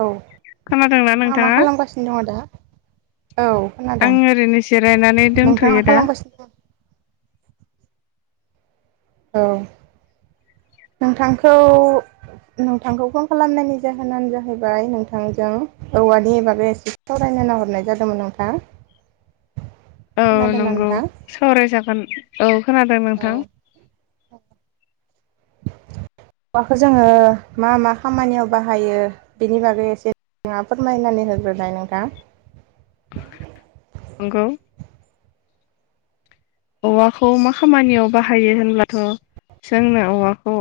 औ खोनादोंना नोंथाङा मा नोंथाङा खालामगासिनो दङ' दा? औ खोनादों आं ओरैनो जिरायनानै नोंथाङा दंथ'यो दा। खालामगासिनो दं? औ नोंथांखौ नोंथांखौ फन खालामनायनि जाहोनानो जाहैबाय नोंथांजों औवानि बागै एसे सावरायनो होन्ना हरनाय जादोंमोन नोंथां। औ खोनादोंना नंगौ नोंथां? सावरायजागोन। औ खोनादों औ नोंथां? औवाखौ जोङो मा मा खामानियाव बाहायो बेनि बागै एसे नोंथाङा फोरमायनानै होग्रोनाय नोंथां। नोंगौ औवाखौ मा खामानियाव बाहायो होनब्लाथ जोंनो औवाखौ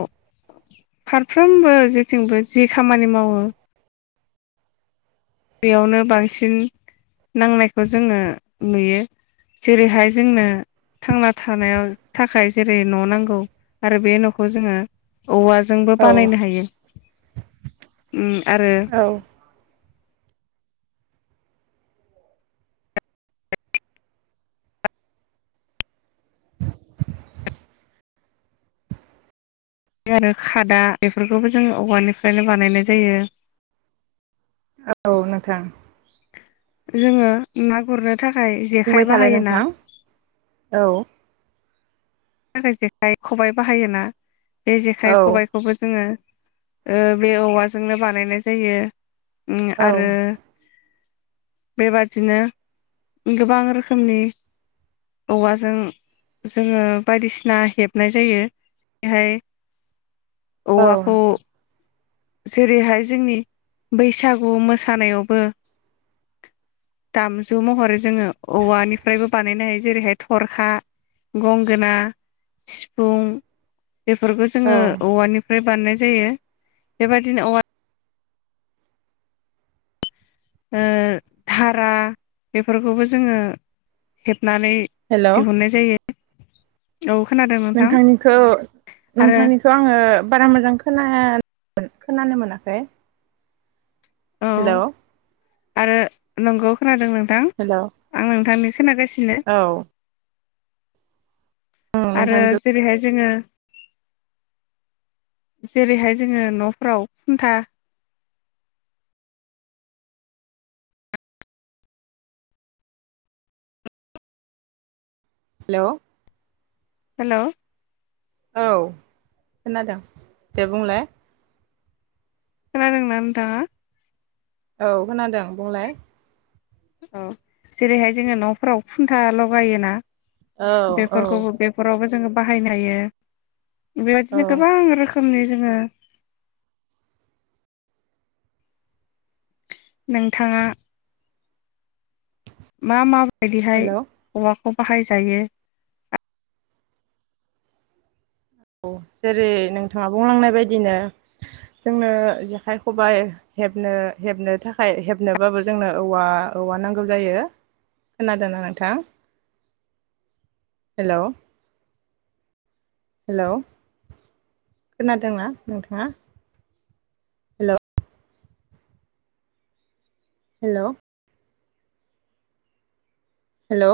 फारफ्रोमबो जेथिंबो जि खामानि मावो बेयावनो बांसिन नांनायखौ जोङो नुयो, जेरैहाय जोंनो थांना थानायाव थाखाय जेरै न' नांगौ आरो बे न'खौ जोङो औवाजोंबो औ बानायनो हायो। उम आरो औ आरो खादा बेफोरखौबो जोङो औवानिफ्रायनो बानायनाय जायो। औ नोंथां। जोङो ना गुरनो थाखाय बुंबाय जेखाय थालाय बाहायोना? नोंथां औ आरो जेखाइ खबाइ बाहायोना? बे जेखाइ औ खबाइखौबो जोङो ओ बे औवाजोंनो बानायनाय जायो। ओम औ आरो बेबादिनो गोबां रोखोमनि औवाजों जोङो बायदिसिना हेबनाय जायो बेहाय औवाखौ नोंथां जेरैहाय जोंनि बैसागु मोसानायावबो दामजु महरै जोङो औवानिफ्रायबो बानायनो हायो जेरैहाय थरखा गंगोना सिफुं बेफोरखौ औ जोङो औवानिफ्राय बानाय जायो। बेबायदिनो औवा ओ धारा बेफोरखौबो जोङो हेब नानै हेल' दिहुननाय जायो। औ खोनादों नोंथां नोंथांनिखौ आरो नोंथांनिखौ आङो बारा मोजां खोना खोनानो मोनाखै? औ हेलौ आरो नंगौ खोनादों नों थां हेल' औ आं नोंथांनि खोनागासिनो ओं आरो नोंथांनिखौ जेरैहाय जोङो जेरैहाय जोङो न'फ्राव खुन्था हेल' हेलौ। औ खोनादों दे बुंलाय खोनादोंना नोंथांङा औ खोनादों बुंलाय औ जेरैहाय जोङो न'फोराव खुन्था लगायोना औ औ बेफोरखौबो बेफोरावबो जोङो बाहायनो हायो। औ बेबायदिनो गोबां रोखो खालामनि जोङो नोंथाङा मा माव बायदिहाय हेल' वाक खौ बाहायजायो औ जेरै नोंथाङा बुंलांनाय बायदिनो जोंनो जेखाइ, खबाइ हेबनो हेबनो थाखाय हेबनोबाबो जोंनो औवा औवा नांगौ जायो। खोनादोंना नोंथां? हेल' हेल' खोनादोंना नोंथाङा हेल' हेल' हेलौ